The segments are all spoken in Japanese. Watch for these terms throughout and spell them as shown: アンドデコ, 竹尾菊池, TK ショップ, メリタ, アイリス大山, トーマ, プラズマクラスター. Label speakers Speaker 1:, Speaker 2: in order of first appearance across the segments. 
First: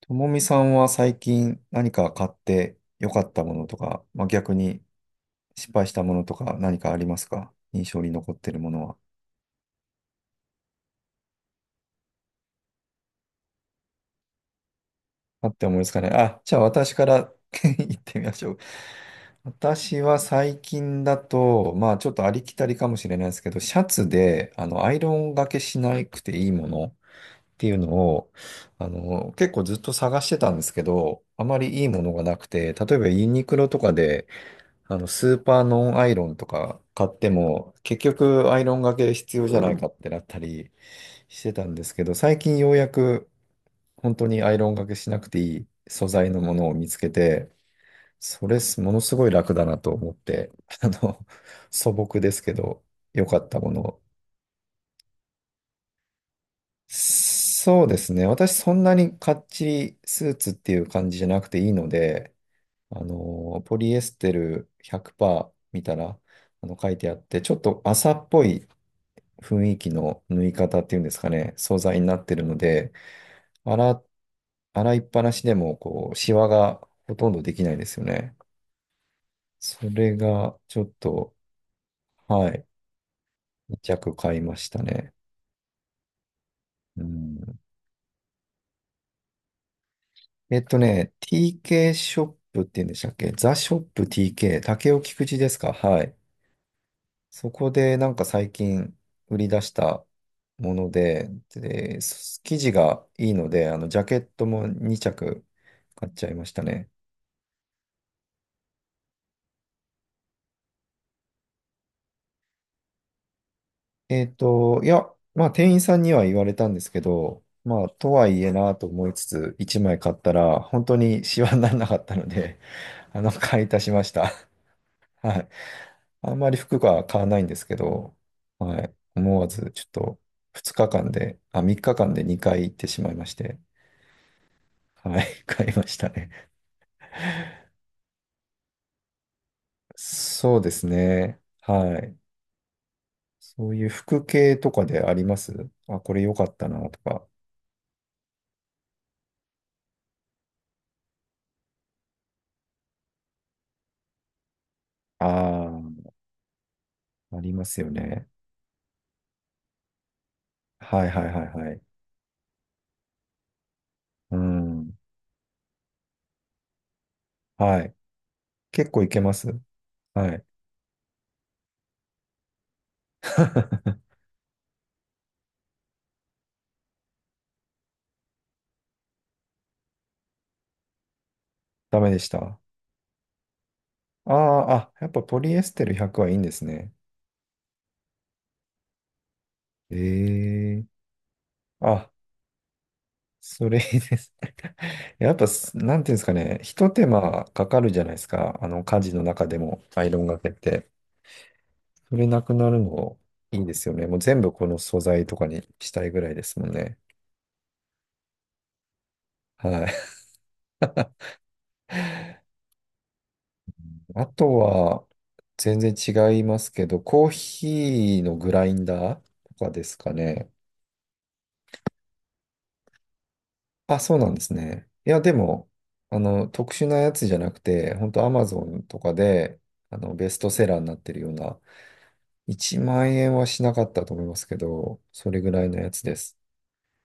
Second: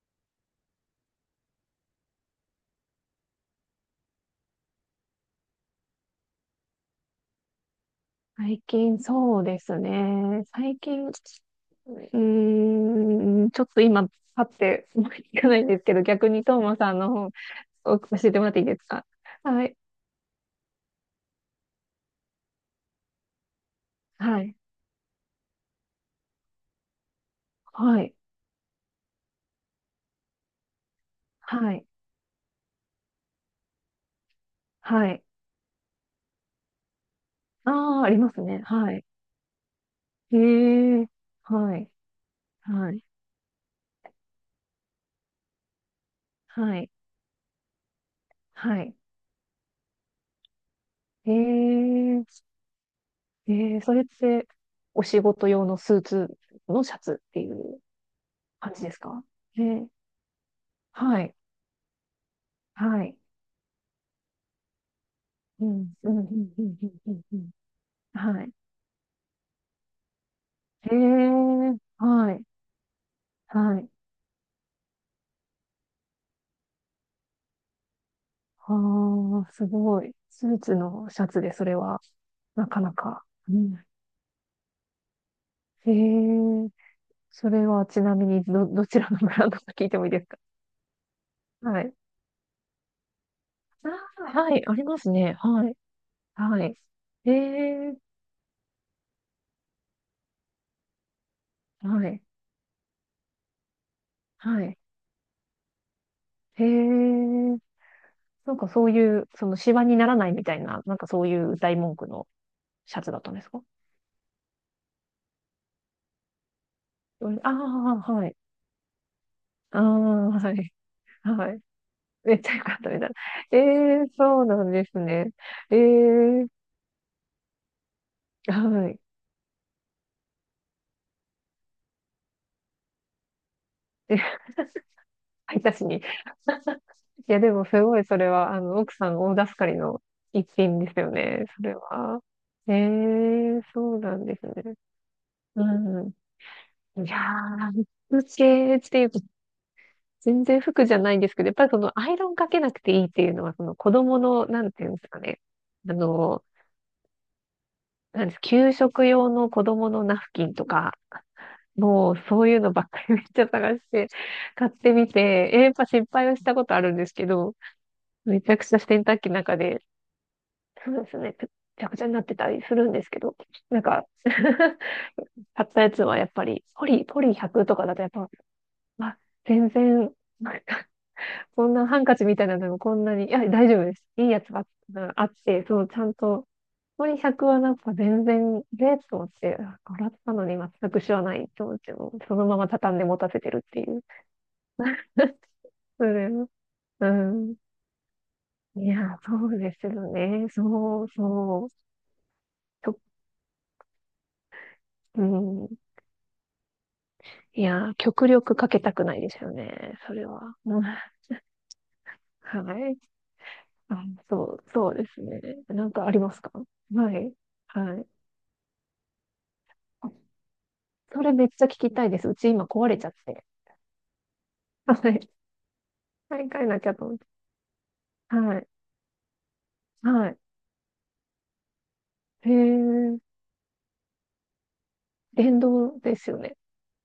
Speaker 1: ともみさんは最近何か買って良かったものとか、まあ、逆に失敗したものとか何かありますか、印象に残ってる
Speaker 2: 最
Speaker 1: ものは？
Speaker 2: 近そうですね。最近、ちょっと今、パッて思いつ
Speaker 1: あ
Speaker 2: か
Speaker 1: っ
Speaker 2: ない
Speaker 1: て
Speaker 2: ん
Speaker 1: 思い
Speaker 2: で
Speaker 1: ま
Speaker 2: す
Speaker 1: す
Speaker 2: け
Speaker 1: か
Speaker 2: ど、
Speaker 1: ね。
Speaker 2: 逆
Speaker 1: あ、
Speaker 2: に
Speaker 1: じゃ
Speaker 2: トー
Speaker 1: あ
Speaker 2: マさ
Speaker 1: 私
Speaker 2: ん
Speaker 1: か
Speaker 2: の
Speaker 1: ら 言
Speaker 2: 方を
Speaker 1: っ
Speaker 2: 教
Speaker 1: て
Speaker 2: え
Speaker 1: みま
Speaker 2: て
Speaker 1: し
Speaker 2: もら
Speaker 1: ょ
Speaker 2: っ
Speaker 1: う。
Speaker 2: ていいですか？はい。
Speaker 1: 私は最近だと、まあちょっとありきたりかもしれないですけど、シャツ
Speaker 2: は
Speaker 1: で
Speaker 2: い。
Speaker 1: アイロンがけしなくていいものっていうの
Speaker 2: はい。
Speaker 1: を、結構ずっと探してたんですけど、あま
Speaker 2: は
Speaker 1: りい
Speaker 2: い。
Speaker 1: いものがなくて、例えばユニクロとかで、
Speaker 2: はい。
Speaker 1: スーパーノンアイロンとか買っても、結
Speaker 2: ああ、あります
Speaker 1: 局ア
Speaker 2: ね。
Speaker 1: イロン
Speaker 2: は
Speaker 1: が
Speaker 2: い。
Speaker 1: け必要じゃないかってなっ
Speaker 2: へ
Speaker 1: たり
Speaker 2: え。
Speaker 1: してたん
Speaker 2: は
Speaker 1: で
Speaker 2: い。
Speaker 1: すけど、最近ようや
Speaker 2: はい。
Speaker 1: く本当にアイロンがけしなくていい素材のものを
Speaker 2: は
Speaker 1: 見
Speaker 2: い。
Speaker 1: つけて、それ
Speaker 2: は
Speaker 1: も
Speaker 2: い。
Speaker 1: のすごい楽だなと思って、あの、
Speaker 2: へ
Speaker 1: 素朴
Speaker 2: え。
Speaker 1: ですけど、良かっ
Speaker 2: え
Speaker 1: たもの
Speaker 2: ー、そ
Speaker 1: を。
Speaker 2: れって、お仕事用のスーツのシャツっていう
Speaker 1: そうですね。私そ
Speaker 2: 感
Speaker 1: ん
Speaker 2: じで
Speaker 1: な
Speaker 2: す
Speaker 1: に
Speaker 2: か？
Speaker 1: かっ
Speaker 2: え
Speaker 1: ち
Speaker 2: ー、
Speaker 1: りスーツっていう感じ
Speaker 2: は
Speaker 1: じゃ
Speaker 2: い。
Speaker 1: なくていいので、
Speaker 2: はい。
Speaker 1: ポリエステル100%
Speaker 2: う
Speaker 1: 見
Speaker 2: ん、
Speaker 1: た
Speaker 2: うん、
Speaker 1: ら、
Speaker 2: うん、うん、う
Speaker 1: 書い
Speaker 2: ん、
Speaker 1: て
Speaker 2: う
Speaker 1: あっ
Speaker 2: んう
Speaker 1: て、
Speaker 2: ん。
Speaker 1: ちょっと麻っぽ
Speaker 2: はい。
Speaker 1: い雰囲気の縫い方っ
Speaker 2: へ
Speaker 1: ていうんですかね、
Speaker 2: え、
Speaker 1: 素材になっ
Speaker 2: は
Speaker 1: てる
Speaker 2: い、
Speaker 1: ので、
Speaker 2: はい。
Speaker 1: 洗、洗いっぱなしでも、こう、シワがほとんどできないですよね。
Speaker 2: ああ、す
Speaker 1: そ
Speaker 2: ごい。
Speaker 1: れ
Speaker 2: ス
Speaker 1: が、
Speaker 2: ーツ
Speaker 1: ちょっ
Speaker 2: のシャ
Speaker 1: と、
Speaker 2: ツでそれは、
Speaker 1: はい、
Speaker 2: なかなか。うん。
Speaker 1: 2着買いましたね。
Speaker 2: へえ、
Speaker 1: う
Speaker 2: そ
Speaker 1: ん。
Speaker 2: れはちなみにど、どちらのブランドか聞いてもいいですか？は
Speaker 1: TK
Speaker 2: い。
Speaker 1: ショップって言うんでしたっけ、ザショッ
Speaker 2: あ
Speaker 1: プ
Speaker 2: あ、は
Speaker 1: TK、
Speaker 2: い、あり
Speaker 1: 竹
Speaker 2: ま
Speaker 1: 尾
Speaker 2: す
Speaker 1: 菊
Speaker 2: ね。
Speaker 1: 池です
Speaker 2: は
Speaker 1: か、
Speaker 2: い、
Speaker 1: はい。
Speaker 2: はい。へ
Speaker 1: そこで
Speaker 2: え、
Speaker 1: なんか最近売り出したもので、
Speaker 2: はい、
Speaker 1: 生地がいいので、ジャケット
Speaker 2: は
Speaker 1: も
Speaker 2: い。
Speaker 1: 2着買っちゃいました
Speaker 2: へ
Speaker 1: ね。
Speaker 2: え、なんかそういう、その、シワにならないみたいな、なんかそういう大文句のシャツだったんですか？
Speaker 1: いや、まあ、店員さんには言われたんですけど、
Speaker 2: あ
Speaker 1: まあ、
Speaker 2: あ
Speaker 1: と
Speaker 2: ー、は
Speaker 1: は
Speaker 2: い。
Speaker 1: いえなと思いつつ、
Speaker 2: あ
Speaker 1: 1
Speaker 2: あ、
Speaker 1: 枚買った
Speaker 2: は
Speaker 1: ら、
Speaker 2: い。
Speaker 1: 本当にシワ
Speaker 2: は
Speaker 1: に
Speaker 2: い。
Speaker 1: ならなかった の
Speaker 2: めっちゃ
Speaker 1: で、
Speaker 2: 良かったみたいな。え
Speaker 1: 買い足しま
Speaker 2: え、
Speaker 1: した。
Speaker 2: そうなんです ね。
Speaker 1: はい。
Speaker 2: え
Speaker 1: あん
Speaker 2: え、
Speaker 1: まり服が買わないんですけど、は
Speaker 2: は
Speaker 1: い。
Speaker 2: い。
Speaker 1: 思わず、ちょっと、2日間で、あ、3日間で2回行ってしまいまして、
Speaker 2: え、
Speaker 1: はい、
Speaker 2: 配
Speaker 1: 買い
Speaker 2: 達
Speaker 1: まし
Speaker 2: に。い
Speaker 1: たね。
Speaker 2: や、でもすごいそれは、奥さん大助かりの一
Speaker 1: そうで
Speaker 2: 品
Speaker 1: す
Speaker 2: ですよ
Speaker 1: ね。
Speaker 2: ね、それ
Speaker 1: はい。
Speaker 2: は。ええ、
Speaker 1: そういう
Speaker 2: そうな
Speaker 1: 服
Speaker 2: んです
Speaker 1: 系と
Speaker 2: ね。
Speaker 1: かであります、あ、
Speaker 2: う
Speaker 1: これ良かったなと
Speaker 2: ん。いや
Speaker 1: か。
Speaker 2: ー、服系っていうと、全然服じゃないんですけど、やっぱりそのアイロンかけなくていいっていうのは、その子供の、なんていうんですかね。
Speaker 1: あ
Speaker 2: あ
Speaker 1: あ、
Speaker 2: の、
Speaker 1: ありますよ
Speaker 2: な
Speaker 1: ね。
Speaker 2: んです、給食用の子供のナフキンとか、
Speaker 1: はいはいはいはい。
Speaker 2: もうそういうのばっかりめっちゃ探して
Speaker 1: う
Speaker 2: 買って
Speaker 1: ん。
Speaker 2: みて、えやっぱ失敗はしたことあるんですけど、
Speaker 1: はい。
Speaker 2: めちゃくちゃ
Speaker 1: 結構
Speaker 2: 洗
Speaker 1: い
Speaker 2: 濯
Speaker 1: け
Speaker 2: 機
Speaker 1: ま
Speaker 2: の
Speaker 1: す。
Speaker 2: 中で、
Speaker 1: はい。
Speaker 2: そうですね、くちゃくちゃになってたりするんですけど、なんか 買ったやつはやっぱり、ポリ100とかだとやっぱ、あ、全然、なんかこんなハ
Speaker 1: ダ
Speaker 2: ン
Speaker 1: メ
Speaker 2: カ
Speaker 1: で
Speaker 2: チ
Speaker 1: し
Speaker 2: みたいな
Speaker 1: た。
Speaker 2: のもこんなに、いや、大丈夫です。いい
Speaker 1: あ
Speaker 2: やつが
Speaker 1: あ、あ、やっぱ
Speaker 2: あっ
Speaker 1: ポリエ
Speaker 2: て、
Speaker 1: ス
Speaker 2: そ
Speaker 1: テ
Speaker 2: う、
Speaker 1: ル
Speaker 2: ちゃん
Speaker 1: 100はいいん
Speaker 2: と、
Speaker 1: ですね。
Speaker 2: ポリ100はなんか全然、えーと思って、あ
Speaker 1: え
Speaker 2: 洗ったのに
Speaker 1: え、
Speaker 2: 全く知らないと思って、も
Speaker 1: あ、
Speaker 2: うそのまま畳んで持たせてる
Speaker 1: そ
Speaker 2: っ
Speaker 1: れ
Speaker 2: てい
Speaker 1: いい
Speaker 2: う。
Speaker 1: です。やっぱ、なん
Speaker 2: そ
Speaker 1: ていうんです
Speaker 2: れ
Speaker 1: か
Speaker 2: は、
Speaker 1: ね、一手
Speaker 2: う
Speaker 1: 間
Speaker 2: ん。
Speaker 1: かかるじゃないですか。
Speaker 2: い
Speaker 1: 家事
Speaker 2: や、
Speaker 1: の中
Speaker 2: そ
Speaker 1: で
Speaker 2: うで
Speaker 1: も
Speaker 2: すよ
Speaker 1: アイロンが
Speaker 2: ね。
Speaker 1: けって。
Speaker 2: そうそう。
Speaker 1: それなくなる
Speaker 2: きょ、
Speaker 1: のいいですよね。もう全部この素
Speaker 2: う
Speaker 1: 材とかに
Speaker 2: ん。
Speaker 1: したいぐらいですもんね。
Speaker 2: いや、極力かけたくないですよ
Speaker 1: はい。
Speaker 2: ね。それは。うん。 はい。あ、
Speaker 1: あと
Speaker 2: そう、そうで
Speaker 1: は、
Speaker 2: すね。
Speaker 1: 全
Speaker 2: なん
Speaker 1: 然
Speaker 2: かありま
Speaker 1: 違
Speaker 2: す
Speaker 1: い
Speaker 2: か？
Speaker 1: ますけど、
Speaker 2: は
Speaker 1: コー
Speaker 2: い。はい。
Speaker 1: ヒーのグラインダーとかです
Speaker 2: あ、
Speaker 1: かね。
Speaker 2: それめっちゃ聞きたいです。うち今壊れちゃって。
Speaker 1: あ、そうなんですね。
Speaker 2: は
Speaker 1: いや、
Speaker 2: い。
Speaker 1: でも、
Speaker 2: 買い替え
Speaker 1: 特
Speaker 2: な
Speaker 1: 殊
Speaker 2: きゃ
Speaker 1: な
Speaker 2: と
Speaker 1: や
Speaker 2: 思っ
Speaker 1: つ
Speaker 2: て。
Speaker 1: じゃなくて、本当アマ
Speaker 2: は
Speaker 1: ゾ
Speaker 2: い。
Speaker 1: ンとかで、ベ
Speaker 2: は
Speaker 1: ス
Speaker 2: い。
Speaker 1: トセラーになってるような、
Speaker 2: へ
Speaker 1: 1万
Speaker 2: え。
Speaker 1: 円はしなかったと思いますけど、それぐ
Speaker 2: 電
Speaker 1: らいのや
Speaker 2: 動
Speaker 1: つで
Speaker 2: ですよ
Speaker 1: す。
Speaker 2: ね。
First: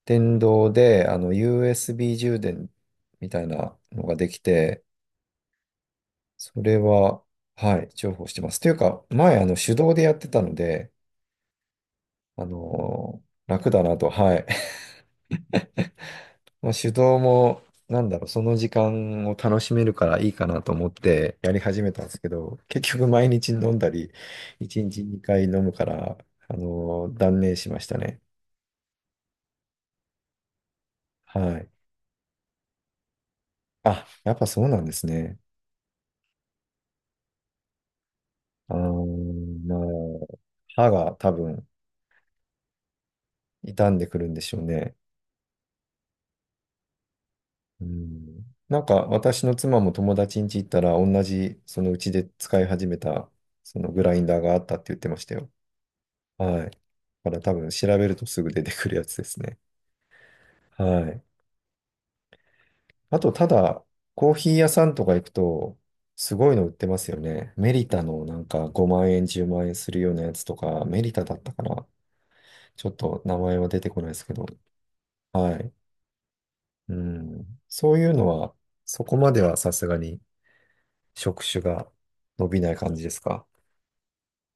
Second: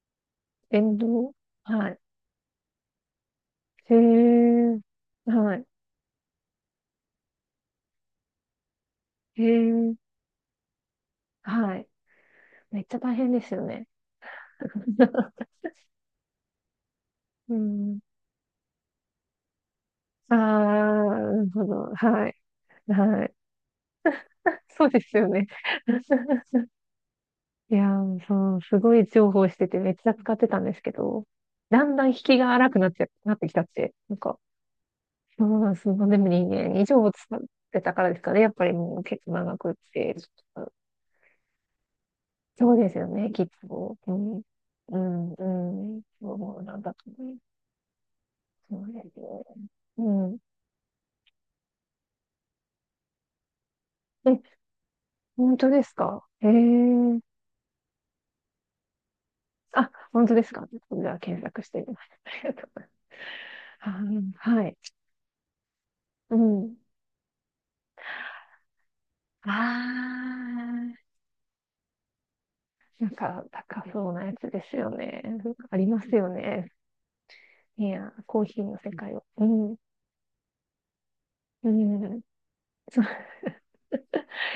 Speaker 1: 電動
Speaker 2: 電
Speaker 1: で、
Speaker 2: 動。はい。
Speaker 1: USB 充電みたいな
Speaker 2: へ
Speaker 1: のができ
Speaker 2: え。
Speaker 1: て、
Speaker 2: はい。
Speaker 1: それは、はい、重宝してます。というか、前、
Speaker 2: へ
Speaker 1: 手動
Speaker 2: え。
Speaker 1: でやってたので、
Speaker 2: はい。めっちゃ大変ですよ
Speaker 1: 楽だ
Speaker 2: ね。
Speaker 1: なと、はい。まあ手動
Speaker 2: う
Speaker 1: も、
Speaker 2: ん。
Speaker 1: なんだろう、その時間を楽しめるからいい
Speaker 2: ああ、
Speaker 1: かなと思って
Speaker 2: なる
Speaker 1: やり
Speaker 2: ほ
Speaker 1: 始め
Speaker 2: ど。
Speaker 1: たんですけ
Speaker 2: はい。
Speaker 1: ど、結局
Speaker 2: は
Speaker 1: 毎
Speaker 2: い。
Speaker 1: 日飲んだり、1
Speaker 2: そうで
Speaker 1: 日
Speaker 2: すよ
Speaker 1: 2回
Speaker 2: ね。
Speaker 1: 飲むから、断念し
Speaker 2: い
Speaker 1: ま
Speaker 2: や
Speaker 1: した
Speaker 2: ー、
Speaker 1: ね。
Speaker 2: そう、すごい重宝しててめっちゃ使ってたんですけど、
Speaker 1: はい。
Speaker 2: だんだん引きが荒くなっちゃ、なってきたって、
Speaker 1: あ、
Speaker 2: なん
Speaker 1: やっ
Speaker 2: か、
Speaker 1: ぱそうなんですね。
Speaker 2: そうなんです。でも2年以上使ってたからですかね。やっぱり
Speaker 1: あ
Speaker 2: もう結構長
Speaker 1: ー、
Speaker 2: くっ
Speaker 1: ま
Speaker 2: て。
Speaker 1: あ、歯が多分
Speaker 2: そうですよね、きっ
Speaker 1: 傷ん
Speaker 2: と。
Speaker 1: で
Speaker 2: う
Speaker 1: くるんで
Speaker 2: ん。
Speaker 1: しょうね。
Speaker 2: うん、うん。そうなんだと思います。
Speaker 1: うん。
Speaker 2: そ
Speaker 1: なん
Speaker 2: う
Speaker 1: か
Speaker 2: です
Speaker 1: 私の
Speaker 2: ね。
Speaker 1: 妻も
Speaker 2: う
Speaker 1: 友
Speaker 2: ん。
Speaker 1: 達ん家行ったら同じ、そのうちで使い始めた、そのグラインダ
Speaker 2: え、
Speaker 1: ーがあったって言ってましたよ。
Speaker 2: 本当ですか？ええ、
Speaker 1: はい。だから多分調べるとすぐ出てくるやつですね。
Speaker 2: あ、本当ですか？
Speaker 1: は
Speaker 2: じゃあ
Speaker 1: い。
Speaker 2: 検索してみます。ありがとうございま
Speaker 1: あと、ただ、コー
Speaker 2: す。
Speaker 1: ヒ
Speaker 2: あ
Speaker 1: ー
Speaker 2: ー、は
Speaker 1: 屋
Speaker 2: い。
Speaker 1: さんとか行くと、す
Speaker 2: う
Speaker 1: ごいの売っ
Speaker 2: ん。
Speaker 1: てますよね。メリタのなんか5万円、10
Speaker 2: あ
Speaker 1: 万円するようなやつとか、メ
Speaker 2: あ。
Speaker 1: リタだったかな。ちょっ
Speaker 2: なん
Speaker 1: と名
Speaker 2: か
Speaker 1: 前は出
Speaker 2: 高
Speaker 1: てこない
Speaker 2: そ
Speaker 1: で
Speaker 2: うな
Speaker 1: すけ
Speaker 2: や
Speaker 1: ど。
Speaker 2: つですよね。
Speaker 1: はい。
Speaker 2: ありますよね。
Speaker 1: うん。
Speaker 2: い
Speaker 1: そうい
Speaker 2: や、
Speaker 1: うの
Speaker 2: コー
Speaker 1: は、
Speaker 2: ヒーの世
Speaker 1: そ
Speaker 2: 界
Speaker 1: こ
Speaker 2: を。
Speaker 1: まで
Speaker 2: う
Speaker 1: はさ
Speaker 2: ん。
Speaker 1: すがに職種
Speaker 2: う
Speaker 1: が
Speaker 2: ん。
Speaker 1: 伸びない感
Speaker 2: そ
Speaker 1: じ
Speaker 2: う、
Speaker 1: ですか。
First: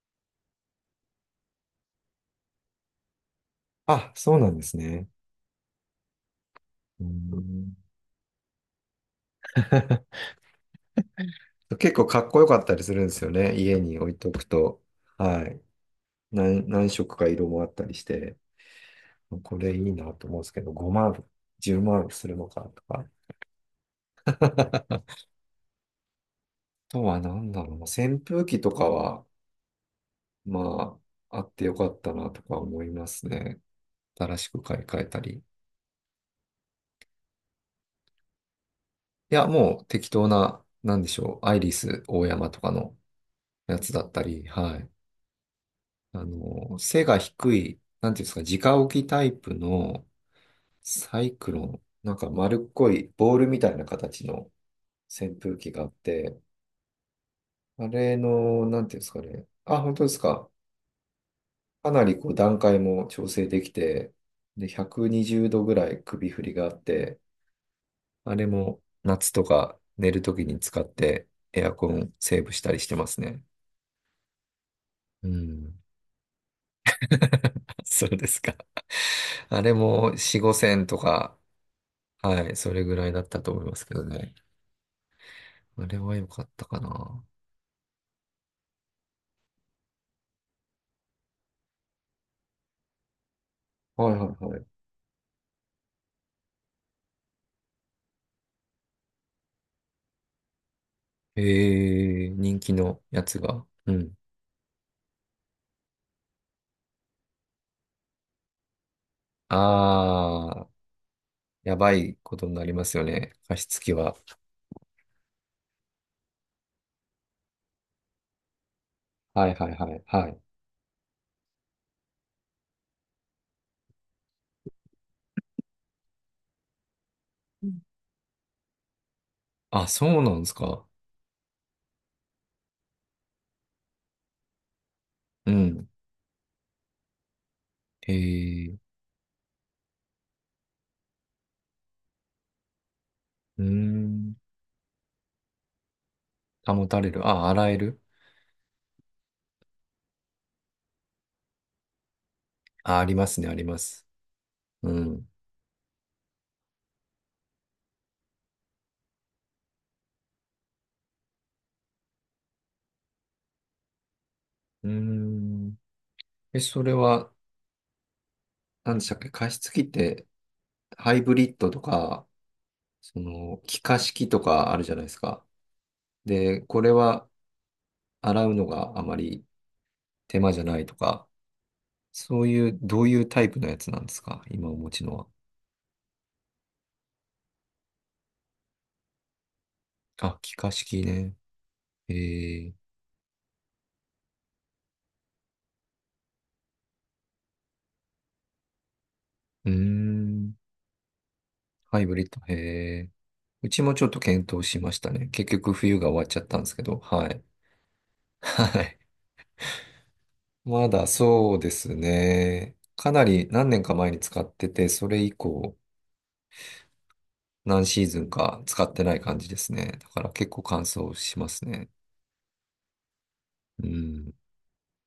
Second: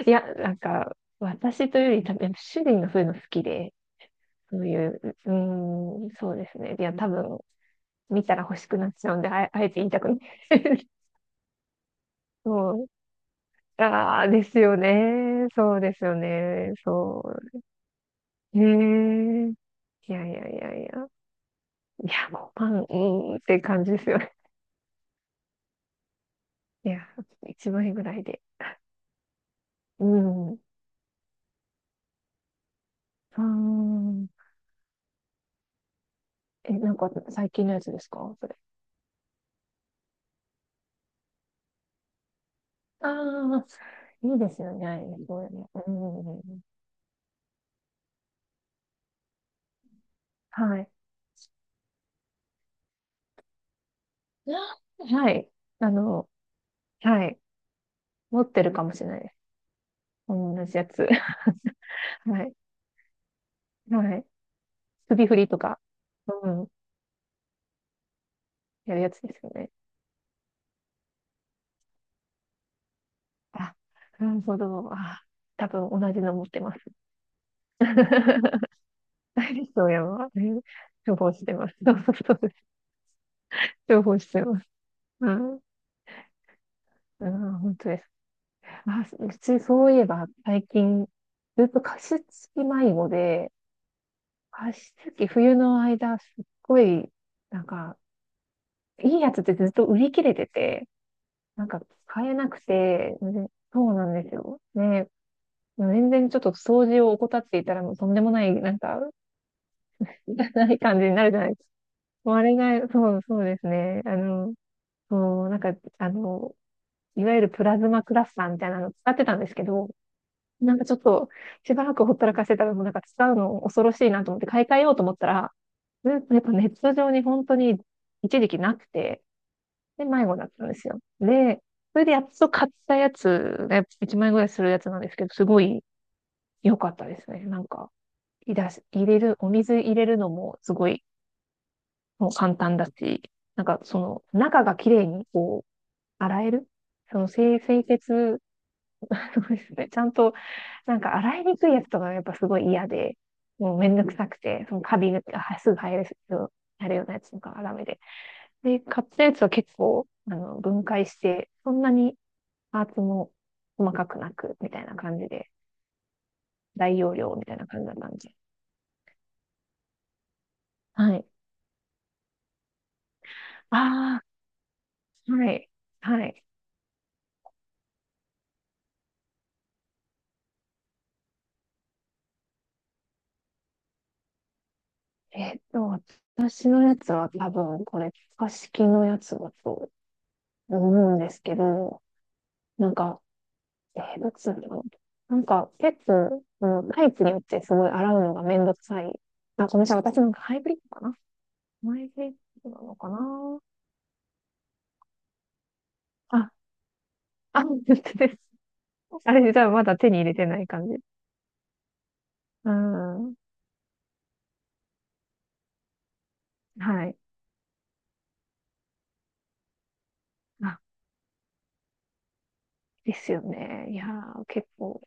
Speaker 2: いや、なんか、私というより多分、主人がそういうの好きで、
Speaker 1: あ、そうなん
Speaker 2: そ
Speaker 1: で
Speaker 2: うい
Speaker 1: すね。
Speaker 2: う、うん、そうですね。いや、
Speaker 1: う
Speaker 2: 多分、
Speaker 1: ん。
Speaker 2: 見たら欲しくなっちゃうんで、あえ、あえて言いたくない。
Speaker 1: 結構かっこ よかったり
Speaker 2: そう。
Speaker 1: するんですよね。家に置い
Speaker 2: ああ、
Speaker 1: と
Speaker 2: で
Speaker 1: く
Speaker 2: すよ
Speaker 1: と。は
Speaker 2: ね。
Speaker 1: い。
Speaker 2: そうですよね。
Speaker 1: 何色
Speaker 2: そ
Speaker 1: か色
Speaker 2: う、
Speaker 1: もあったりして、
Speaker 2: へえ。
Speaker 1: これいい
Speaker 2: い
Speaker 1: な
Speaker 2: や
Speaker 1: と
Speaker 2: い
Speaker 1: 思うんで
Speaker 2: や
Speaker 1: す
Speaker 2: い
Speaker 1: けど、
Speaker 2: やいや。
Speaker 1: 5万、10
Speaker 2: い
Speaker 1: 万す
Speaker 2: や、
Speaker 1: るのか
Speaker 2: 5万、
Speaker 1: と
Speaker 2: う
Speaker 1: か。
Speaker 2: ーんって感じですよね。
Speaker 1: あ
Speaker 2: いや、
Speaker 1: とは何だ
Speaker 2: 1
Speaker 1: ろうな、
Speaker 2: 円ぐら
Speaker 1: 扇
Speaker 2: いで。
Speaker 1: 風機とかは、
Speaker 2: うん。
Speaker 1: まあ、あってよかったなとか思います
Speaker 2: あ
Speaker 1: ね。
Speaker 2: ー、
Speaker 1: 新しく買い替えたり。い
Speaker 2: え、なんか最近のやつですかそれ？
Speaker 1: や、もう適当な、なんでしょう、アイリス大山とかの
Speaker 2: ああ、
Speaker 1: やつだった
Speaker 2: いい
Speaker 1: り、
Speaker 2: ですよ
Speaker 1: は
Speaker 2: ね。
Speaker 1: い。
Speaker 2: あれね、そうよね。うん。
Speaker 1: 背が低い、なんていうんですか、直置きタイプの
Speaker 2: はい。
Speaker 1: サイクロン、なんか丸っこいボールみたいな形の
Speaker 2: あ、は
Speaker 1: 扇
Speaker 2: い。
Speaker 1: 風機があ
Speaker 2: あ
Speaker 1: っ
Speaker 2: の、
Speaker 1: て、
Speaker 2: はい。
Speaker 1: あれ
Speaker 2: 持って
Speaker 1: の、
Speaker 2: る
Speaker 1: な
Speaker 2: か
Speaker 1: んて
Speaker 2: も
Speaker 1: いうん
Speaker 2: し
Speaker 1: で
Speaker 2: れ
Speaker 1: す
Speaker 2: ない
Speaker 1: か
Speaker 2: です。
Speaker 1: ね。あ、本当ですか。
Speaker 2: 同じやつ。
Speaker 1: かなりこう
Speaker 2: はい。
Speaker 1: 段階も調整できて、
Speaker 2: はい。
Speaker 1: で、120
Speaker 2: 首振りと
Speaker 1: 度ぐ
Speaker 2: か、
Speaker 1: らい首振
Speaker 2: う
Speaker 1: りが
Speaker 2: ん。
Speaker 1: あって、あれも
Speaker 2: やるやつ
Speaker 1: 夏
Speaker 2: で
Speaker 1: と
Speaker 2: すよね。
Speaker 1: か寝るときに使ってエアコンセーブしたりしてますね。
Speaker 2: あ、なるほど。あ、
Speaker 1: う
Speaker 2: 多
Speaker 1: ん。
Speaker 2: 分同じの持ってます。
Speaker 1: そうですか。
Speaker 2: ダ
Speaker 1: あ
Speaker 2: イ
Speaker 1: れ
Speaker 2: ストや
Speaker 1: も
Speaker 2: ば、え
Speaker 1: 4、
Speaker 2: ー、
Speaker 1: 5千と
Speaker 2: 重宝
Speaker 1: か、
Speaker 2: してます。そうそうそう
Speaker 1: は
Speaker 2: で
Speaker 1: い、
Speaker 2: す。
Speaker 1: それぐらいだったと思いますけ
Speaker 2: 重
Speaker 1: ど
Speaker 2: 宝し
Speaker 1: ね。
Speaker 2: てます。うん。
Speaker 1: あれは良かったかな。
Speaker 2: うん、本当です。あ、うちそういえば最近、ずっと加湿器迷子で、
Speaker 1: はいはいはい。
Speaker 2: 加湿器冬の間すっごい、なんか、いいやつってずっと売り切れてて、
Speaker 1: え
Speaker 2: なんか買
Speaker 1: ー、
Speaker 2: えな
Speaker 1: 人
Speaker 2: く
Speaker 1: 気の
Speaker 2: て、
Speaker 1: やつ
Speaker 2: ね、
Speaker 1: が。う
Speaker 2: そうなん
Speaker 1: ん。
Speaker 2: ですよ。ね、全然ちょっと掃除を怠っていたらもうとんでもない、なんか、
Speaker 1: あ、
Speaker 2: ない感じになるじゃないですか。
Speaker 1: やばい
Speaker 2: もう
Speaker 1: こ
Speaker 2: あ
Speaker 1: とに
Speaker 2: れ
Speaker 1: なりま
Speaker 2: が、
Speaker 1: すよ
Speaker 2: そう、
Speaker 1: ね。
Speaker 2: そうで
Speaker 1: 加
Speaker 2: す
Speaker 1: 湿器
Speaker 2: ね。
Speaker 1: は。
Speaker 2: そう、なんか、あの、いわゆるプラズマクラスターみたいなのを使ってたんで
Speaker 1: はい
Speaker 2: すけ
Speaker 1: はい
Speaker 2: ど、
Speaker 1: はいはい。
Speaker 2: なんかちょっとしばらくほったらかしてたらもうなんか使うの恐ろしいなと思って買い替えようと思ったら、やっぱネット上に本当
Speaker 1: う
Speaker 2: に
Speaker 1: ん、
Speaker 2: 一時期なくて、
Speaker 1: あ、
Speaker 2: で、
Speaker 1: そう
Speaker 2: 迷
Speaker 1: な
Speaker 2: 子
Speaker 1: んで
Speaker 2: だっ
Speaker 1: す
Speaker 2: たんで
Speaker 1: か。
Speaker 2: すよ。で、それでやっと買ったやつが1万円ぐらいするやつなんですけど、す
Speaker 1: う
Speaker 2: ごい
Speaker 1: ん。
Speaker 2: 良かったですね。なんか、
Speaker 1: え
Speaker 2: いだ
Speaker 1: ー。
Speaker 2: し入れる、お水入れるのもすごい、もう簡単だし、
Speaker 1: う
Speaker 2: な
Speaker 1: ー
Speaker 2: んかその
Speaker 1: ん。
Speaker 2: 中が綺麗にこう洗える、
Speaker 1: 保たれ
Speaker 2: そ
Speaker 1: る。
Speaker 2: の
Speaker 1: あ、
Speaker 2: 清、
Speaker 1: 洗え
Speaker 2: 清
Speaker 1: る。
Speaker 2: 潔 そうですね。ちゃんと、なんか洗いにくいやつとかがやっぱすごい嫌
Speaker 1: あ、あり
Speaker 2: で、
Speaker 1: ますね、あり
Speaker 2: も
Speaker 1: ま
Speaker 2: うめんど
Speaker 1: す。
Speaker 2: くさくて、その
Speaker 1: う
Speaker 2: カビが
Speaker 1: ん。
Speaker 2: はすぐ生えるよやるようなやつとかがダメで。で、買ったやつは結構、分解して、そんなにパーツも細かくなく、みたい
Speaker 1: うー
Speaker 2: な感じで、
Speaker 1: ん。え、そ
Speaker 2: 大
Speaker 1: れ
Speaker 2: 容
Speaker 1: は、
Speaker 2: 量みたいな感じだったんで。
Speaker 1: 何でしたっけ加湿器って、ハ
Speaker 2: は
Speaker 1: イ
Speaker 2: い。
Speaker 1: ブリッドとか、気化
Speaker 2: あ
Speaker 1: 式とかあるじゃないです
Speaker 2: あ、
Speaker 1: か。
Speaker 2: はい。はい。
Speaker 1: で、これは、洗うのがあまり手間じゃないとか、そういう、どういうタイプのやつなんですか、今お持ちのは。
Speaker 2: えっと、私のやつは多分これ、可式のやつだと
Speaker 1: あ、気化式
Speaker 2: 思うんで
Speaker 1: ね。
Speaker 2: すけど、
Speaker 1: へえ、
Speaker 2: なんかえー、どっちなんだろう。なんか、結構、そのタイプによってすごい洗うのがめんどくさい。あ、
Speaker 1: うー
Speaker 2: ごめんなさい。私なんか
Speaker 1: ん、
Speaker 2: ハイブリッドかな、
Speaker 1: ハ
Speaker 2: ハ
Speaker 1: イ
Speaker 2: イ
Speaker 1: ブ
Speaker 2: ブ
Speaker 1: リッ
Speaker 2: リッ
Speaker 1: ド、へ
Speaker 2: ドなの
Speaker 1: え。
Speaker 2: かな。
Speaker 1: うちもちょっと検討しましたね。結局冬が終わっちゃっ
Speaker 2: あ、
Speaker 1: たんですけど、はい。
Speaker 2: あ、本当です。
Speaker 1: はい。
Speaker 2: あれ、じゃあまだ手に入れてない感
Speaker 1: ま
Speaker 2: じ。
Speaker 1: だそうです
Speaker 2: う
Speaker 1: ね。かな
Speaker 2: ん。
Speaker 1: り何年か前に使ってて、それ以降
Speaker 2: はい。
Speaker 1: 何シーズンか使ってない感じですね。だから結構
Speaker 2: あ、
Speaker 1: 乾燥しますね。
Speaker 2: ですよ
Speaker 1: う
Speaker 2: ね。いや
Speaker 1: ん。
Speaker 2: ー、結構、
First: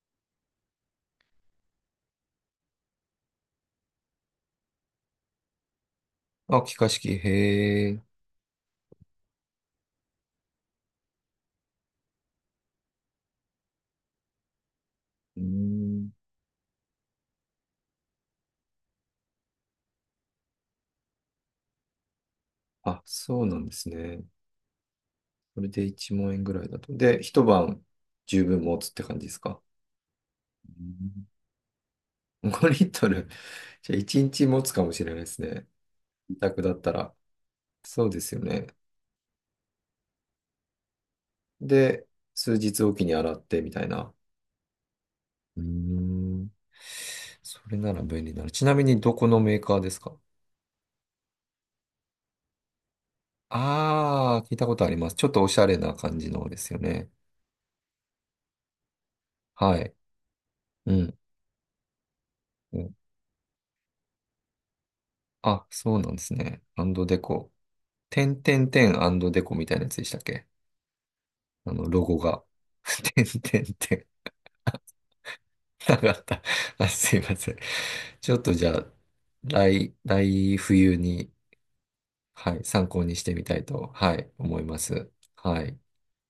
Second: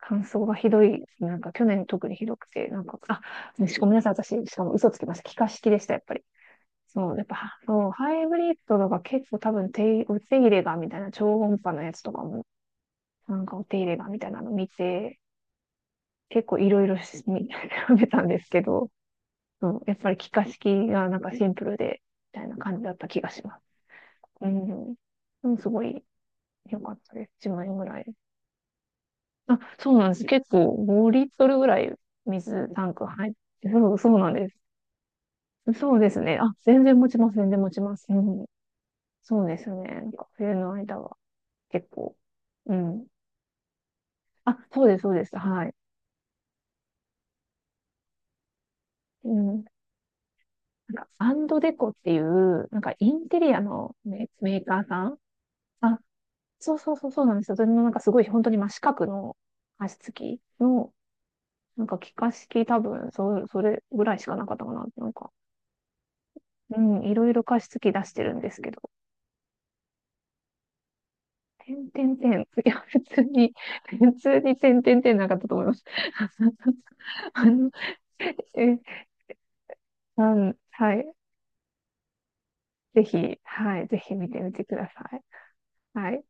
Speaker 2: 乾燥がひどい。なんか、去年特にひどくて、なんか、あ、し、ごめんなさい。私、しかも嘘つきました。気化式でした、やっぱり。
Speaker 1: あ、気化式、
Speaker 2: そう、やっぱ、
Speaker 1: へ
Speaker 2: そ
Speaker 1: え。
Speaker 2: う、
Speaker 1: う
Speaker 2: ハイブリッドとか結構多分手、お手入れがみたいな超音波のやつとかもなんかお手入れがみたいなの見て、
Speaker 1: ん。
Speaker 2: 結構いろいろし調べ たんですけど、そうやっぱり気化式がなんかシンプルで、みたいな感じだっ
Speaker 1: あ、
Speaker 2: た気が
Speaker 1: そ
Speaker 2: し
Speaker 1: うな
Speaker 2: ます。
Speaker 1: んですね。
Speaker 2: うん。でも
Speaker 1: それ
Speaker 2: す
Speaker 1: で
Speaker 2: ごい
Speaker 1: 1万円ぐらいだ
Speaker 2: 良か
Speaker 1: と。
Speaker 2: った
Speaker 1: で、
Speaker 2: です。
Speaker 1: 一
Speaker 2: 1万円
Speaker 1: 晩
Speaker 2: ぐらい。
Speaker 1: 十分持つって感じです
Speaker 2: あ、
Speaker 1: か。
Speaker 2: そうなんです。結構5リットルぐらい
Speaker 1: うん、5
Speaker 2: 水
Speaker 1: リ
Speaker 2: タ
Speaker 1: ッ
Speaker 2: ンク
Speaker 1: トル。
Speaker 2: 入って、
Speaker 1: じ
Speaker 2: そ
Speaker 1: ゃあ
Speaker 2: う、そう
Speaker 1: 一
Speaker 2: なん
Speaker 1: 日
Speaker 2: です。
Speaker 1: 持つかもしれないですね。
Speaker 2: そうです
Speaker 1: 自
Speaker 2: ね。あ、
Speaker 1: 宅だっ
Speaker 2: 全
Speaker 1: た
Speaker 2: 然持
Speaker 1: ら。
Speaker 2: ちます。全然持ちま
Speaker 1: そ
Speaker 2: す。
Speaker 1: う
Speaker 2: う
Speaker 1: ですよ
Speaker 2: ん。
Speaker 1: ね。
Speaker 2: そうですね。なんか冬の間は結
Speaker 1: で、
Speaker 2: 構。
Speaker 1: 数
Speaker 2: う
Speaker 1: 日おき
Speaker 2: ん。
Speaker 1: に洗ってみたいな。
Speaker 2: あ、そうです、そうです。
Speaker 1: うー
Speaker 2: はい。
Speaker 1: ん。それなら便利だな。ちなみにどこ
Speaker 2: う
Speaker 1: のメー
Speaker 2: ん。
Speaker 1: カーですか？
Speaker 2: なんか、アンドデコっていう、なんかインテリアの
Speaker 1: ああー、聞い
Speaker 2: メー
Speaker 1: たこ
Speaker 2: カ
Speaker 1: と
Speaker 2: ー
Speaker 1: あり
Speaker 2: さ
Speaker 1: ます。
Speaker 2: ん、
Speaker 1: ちょっとおしゃれな
Speaker 2: あ、
Speaker 1: 感じのです
Speaker 2: そ
Speaker 1: よ
Speaker 2: うそうそ
Speaker 1: ね。
Speaker 2: うそうなんですよ。それのなんかすごい本当に真四角の
Speaker 1: は
Speaker 2: 加
Speaker 1: い。
Speaker 2: 湿器
Speaker 1: う
Speaker 2: の、
Speaker 1: ん。
Speaker 2: なんか気化式多
Speaker 1: お、
Speaker 2: 分、それぐらいしかなかったかな。なんか、
Speaker 1: あ、そうなんですね。
Speaker 2: う
Speaker 1: アン
Speaker 2: ん、
Speaker 1: ド
Speaker 2: い
Speaker 1: デ
Speaker 2: ろいろ
Speaker 1: コ。
Speaker 2: 加湿器出して
Speaker 1: て
Speaker 2: るん
Speaker 1: ん
Speaker 2: で
Speaker 1: て
Speaker 2: す
Speaker 1: ん
Speaker 2: けど、
Speaker 1: てんアンドデコみたいなやつでしたっけ？あ
Speaker 2: て
Speaker 1: の、
Speaker 2: ん
Speaker 1: ロ
Speaker 2: てん
Speaker 1: ゴ
Speaker 2: てん。
Speaker 1: が。
Speaker 2: いや、普
Speaker 1: て
Speaker 2: 通
Speaker 1: ん
Speaker 2: に、
Speaker 1: てんて
Speaker 2: 普
Speaker 1: ん。
Speaker 2: 通にてんてんてんなかったと思います。
Speaker 1: なかった。あ、すいま
Speaker 2: あ
Speaker 1: せん。
Speaker 2: の、
Speaker 1: ちょっとじゃ
Speaker 2: え、
Speaker 1: あ、
Speaker 2: う
Speaker 1: 来
Speaker 2: ん、は
Speaker 1: 冬
Speaker 2: い。
Speaker 1: に、はい、参
Speaker 2: ぜ
Speaker 1: 考にして
Speaker 2: ひ、
Speaker 1: みたい
Speaker 2: は
Speaker 1: と、
Speaker 2: い、ぜ
Speaker 1: は
Speaker 2: ひ見
Speaker 1: い、
Speaker 2: てみ
Speaker 1: 思
Speaker 2: て
Speaker 1: い
Speaker 2: く
Speaker 1: ま
Speaker 2: だ
Speaker 1: す。
Speaker 2: さい。
Speaker 1: はい。
Speaker 2: はい。